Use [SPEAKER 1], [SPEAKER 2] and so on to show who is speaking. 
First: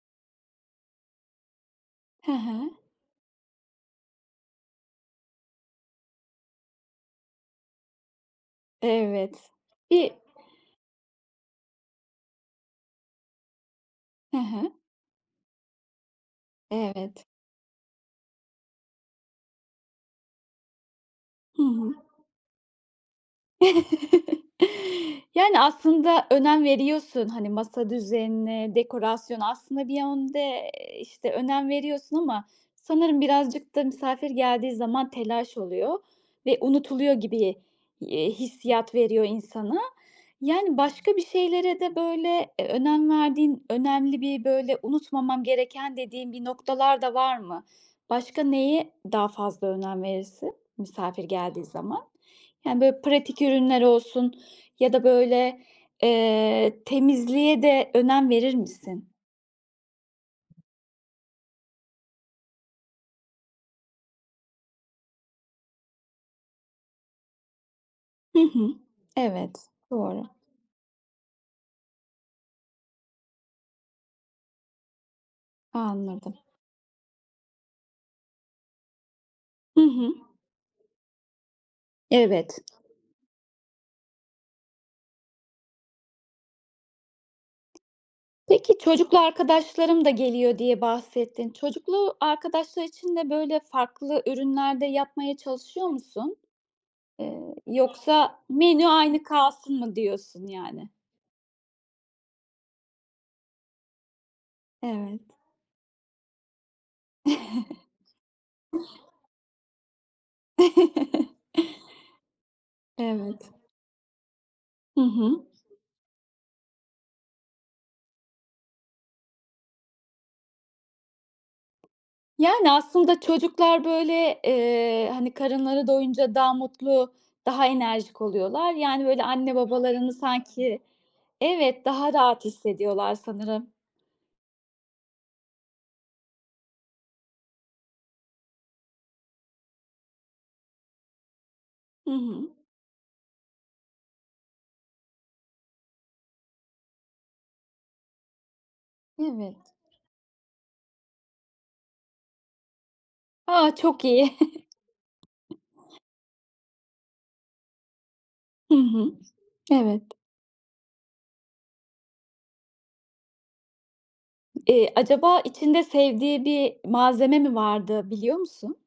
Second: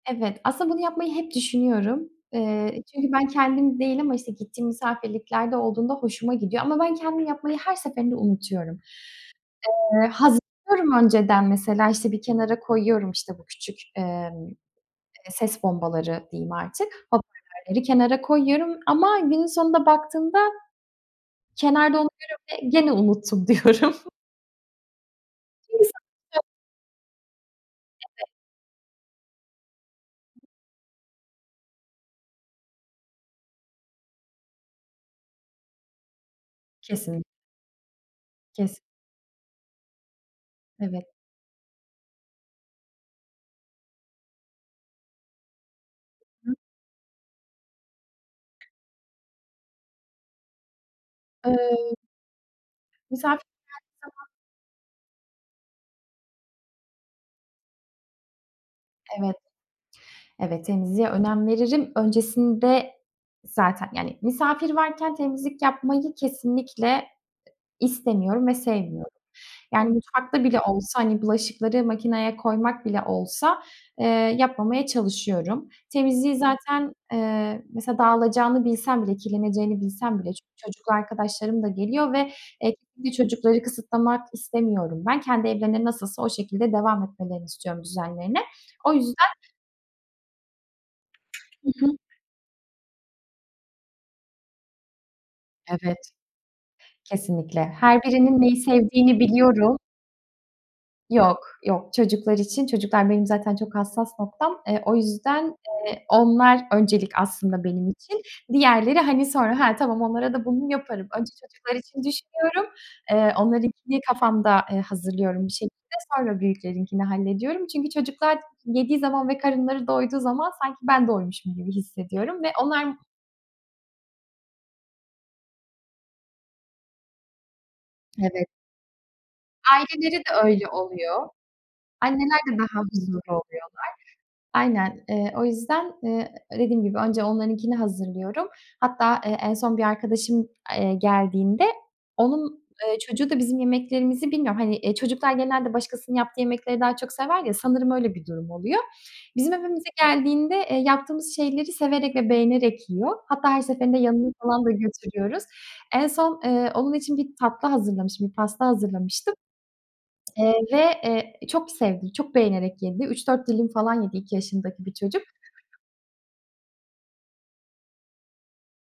[SPEAKER 1] Evet, aslında bunu yapmayı hep düşünüyorum.
[SPEAKER 2] Hı hı.
[SPEAKER 1] Eee, çünkü ben kendim değil ama, işte, gittiğim misafirliklerde olduğunda hoşuma gidiyor ama ben kendim yapmayı her seferinde unutuyorum.
[SPEAKER 2] Evet.
[SPEAKER 1] Eee,
[SPEAKER 2] Bir
[SPEAKER 1] hazırlıyorum önceden mesela, işte, bir kenara koyuyorum, işte, bu küçük,
[SPEAKER 2] Hı
[SPEAKER 1] emm,
[SPEAKER 2] hı.
[SPEAKER 1] ses bombaları diyeyim artık,
[SPEAKER 2] Evet.
[SPEAKER 1] hoparlörleri kenara koyuyorum ama günün sonunda baktığımda
[SPEAKER 2] Hı hı.
[SPEAKER 1] kenarda onu görüyorum ve gene unuttum diyorum.
[SPEAKER 2] Yani, aslında
[SPEAKER 1] [unintelligible]
[SPEAKER 2] önem veriyorsun, hani, masa
[SPEAKER 1] [unintelligible]
[SPEAKER 2] düzenine, dekorasyona, aslında bir yönde, eee, işte, önem veriyorsun ama sanırım birazcık da misafir geldiği zaman telaş oluyor ve unutuluyor
[SPEAKER 1] Kesinlik
[SPEAKER 2] gibi, iii,
[SPEAKER 1] Kes
[SPEAKER 2] hissiyat veriyor insana. Yani,
[SPEAKER 1] Evet.
[SPEAKER 2] başka bir şeylere de, böyle, ö önem verdiğin önemli bir, böyle, unutmamam gereken dediğim bir noktalar da var mı? Başka neye daha fazla önem verirsin misafir geldiği
[SPEAKER 1] Iıı.
[SPEAKER 2] zaman? Yani, böyle,
[SPEAKER 1] Misafir
[SPEAKER 2] pratik
[SPEAKER 1] geldiği
[SPEAKER 2] ürünler
[SPEAKER 1] zaman.
[SPEAKER 2] olsun ya da, böyle, eee, temizliğe de önem verir misin?
[SPEAKER 1] Evet. Evet, temizliğe önem veririm. Öncesinde zaten, yani, misafir varken temizlik yapmayı kesinlikle
[SPEAKER 2] Hı
[SPEAKER 1] istemiyorum ve
[SPEAKER 2] hı.
[SPEAKER 1] sevmiyorum.
[SPEAKER 2] Evet.
[SPEAKER 1] Yani,
[SPEAKER 2] Doğru.
[SPEAKER 1] mutfakta bile olsa, hani, bulaşıkları makineye koymak bile olsa, eee, yapmamaya çalışıyorum. Temizliği
[SPEAKER 2] Anladım.
[SPEAKER 1] zaten, eee, mesela dağılacağını bilsem bile, kirleneceğini
[SPEAKER 2] Hı hı.
[SPEAKER 1] bilsem bile çünkü çocuklu arkadaşlarım da geliyor ve
[SPEAKER 2] Evet.
[SPEAKER 1] [unintelligible] çocukları kısıtlamak istemiyorum ben. Kendi evlerinde nasılsa o şekilde devam etmelerini istiyorum düzenlerine.
[SPEAKER 2] Peki,
[SPEAKER 1] O yüzden
[SPEAKER 2] çocuklu arkadaşlarım da geliyor diye bahsettin.
[SPEAKER 1] Hı hı.
[SPEAKER 2] Çocuklu arkadaşlar için de, böyle, farklı ürünler de yapmaya çalışıyor
[SPEAKER 1] Evet.
[SPEAKER 2] musun? Eee,
[SPEAKER 1] Kesinlikle. Her birinin
[SPEAKER 2] yoksa
[SPEAKER 1] neyi
[SPEAKER 2] "Menü
[SPEAKER 1] sevdiğini
[SPEAKER 2] aynı
[SPEAKER 1] biliyorum.
[SPEAKER 2] kalsın." mı diyorsun, yani?
[SPEAKER 1] Yok, yok çocuklar için. Çocuklar benim zaten çok hassas noktam. Eee, o
[SPEAKER 2] Evet.
[SPEAKER 1] yüzden, eee, onlar öncelik aslında benim için. Diğerleri, hani, sonra, ha tamam onlara da bunu yaparım. Önce çocuklar için düşünüyorum, eee,
[SPEAKER 2] Evet.
[SPEAKER 1] onlarınkini kafamda, eee,
[SPEAKER 2] Hı hı.
[SPEAKER 1] hazırlıyorum bir şekilde. Sonra büyüklerinkini hallediyorum çünkü çocuklar yediği zaman ve karınları doyduğu zaman sanki ben doymuşum gibi hissediyorum ve
[SPEAKER 2] Yani,
[SPEAKER 1] onlar m
[SPEAKER 2] aslında çocuklar, böyle, eee, hani, karınları doyunca daha mutlu, daha enerjik
[SPEAKER 1] Evet.
[SPEAKER 2] oluyorlar, yani, böyle, anne babalarını
[SPEAKER 1] Aileleri de öyle
[SPEAKER 2] sanki
[SPEAKER 1] oluyor.
[SPEAKER 2] Evet, daha
[SPEAKER 1] Anneler
[SPEAKER 2] rahat
[SPEAKER 1] de daha
[SPEAKER 2] hissediyorlar
[SPEAKER 1] huzurlu
[SPEAKER 2] sanırım.
[SPEAKER 1] oluyorlar. Aynen. Eee, o yüzden, ııı, dediğim gibi önce onlarınkini hazırlıyorum. Hatta, eee, en son bir arkadaşım, eee, geldiğinde
[SPEAKER 2] Hı hı.
[SPEAKER 1] onun, eee, çocuğu da bizim yemeklerimizi Bilmiyorum, hani, eee, çocuklar genelde başkasının yaptığı yemekleri daha çok sever ya, sanırım öyle bir durum oluyor. Bizim
[SPEAKER 2] Evet.
[SPEAKER 1] evimize geldiğinde, eee, yaptığımız şeyleri severek ve beğenerek yiyor. Hatta her
[SPEAKER 2] A!
[SPEAKER 1] seferinde
[SPEAKER 2] Çok
[SPEAKER 1] yanına
[SPEAKER 2] iyi.
[SPEAKER 1] falan da götürüyoruz. En son, eee, onun için bir tatlı hazırlamıştım, pasta
[SPEAKER 2] Hı hı.
[SPEAKER 1] hazırlamıştım,
[SPEAKER 2] Evet.
[SPEAKER 1] eee, ve, eee, çok sevdi, çok beğenerek yedi, 3 4 dilim falan yedi 2 yaşındaki bir
[SPEAKER 2] Eee,
[SPEAKER 1] çocuk.
[SPEAKER 2] acaba içinde sevdiği bir malzeme mi vardı biliyor musun?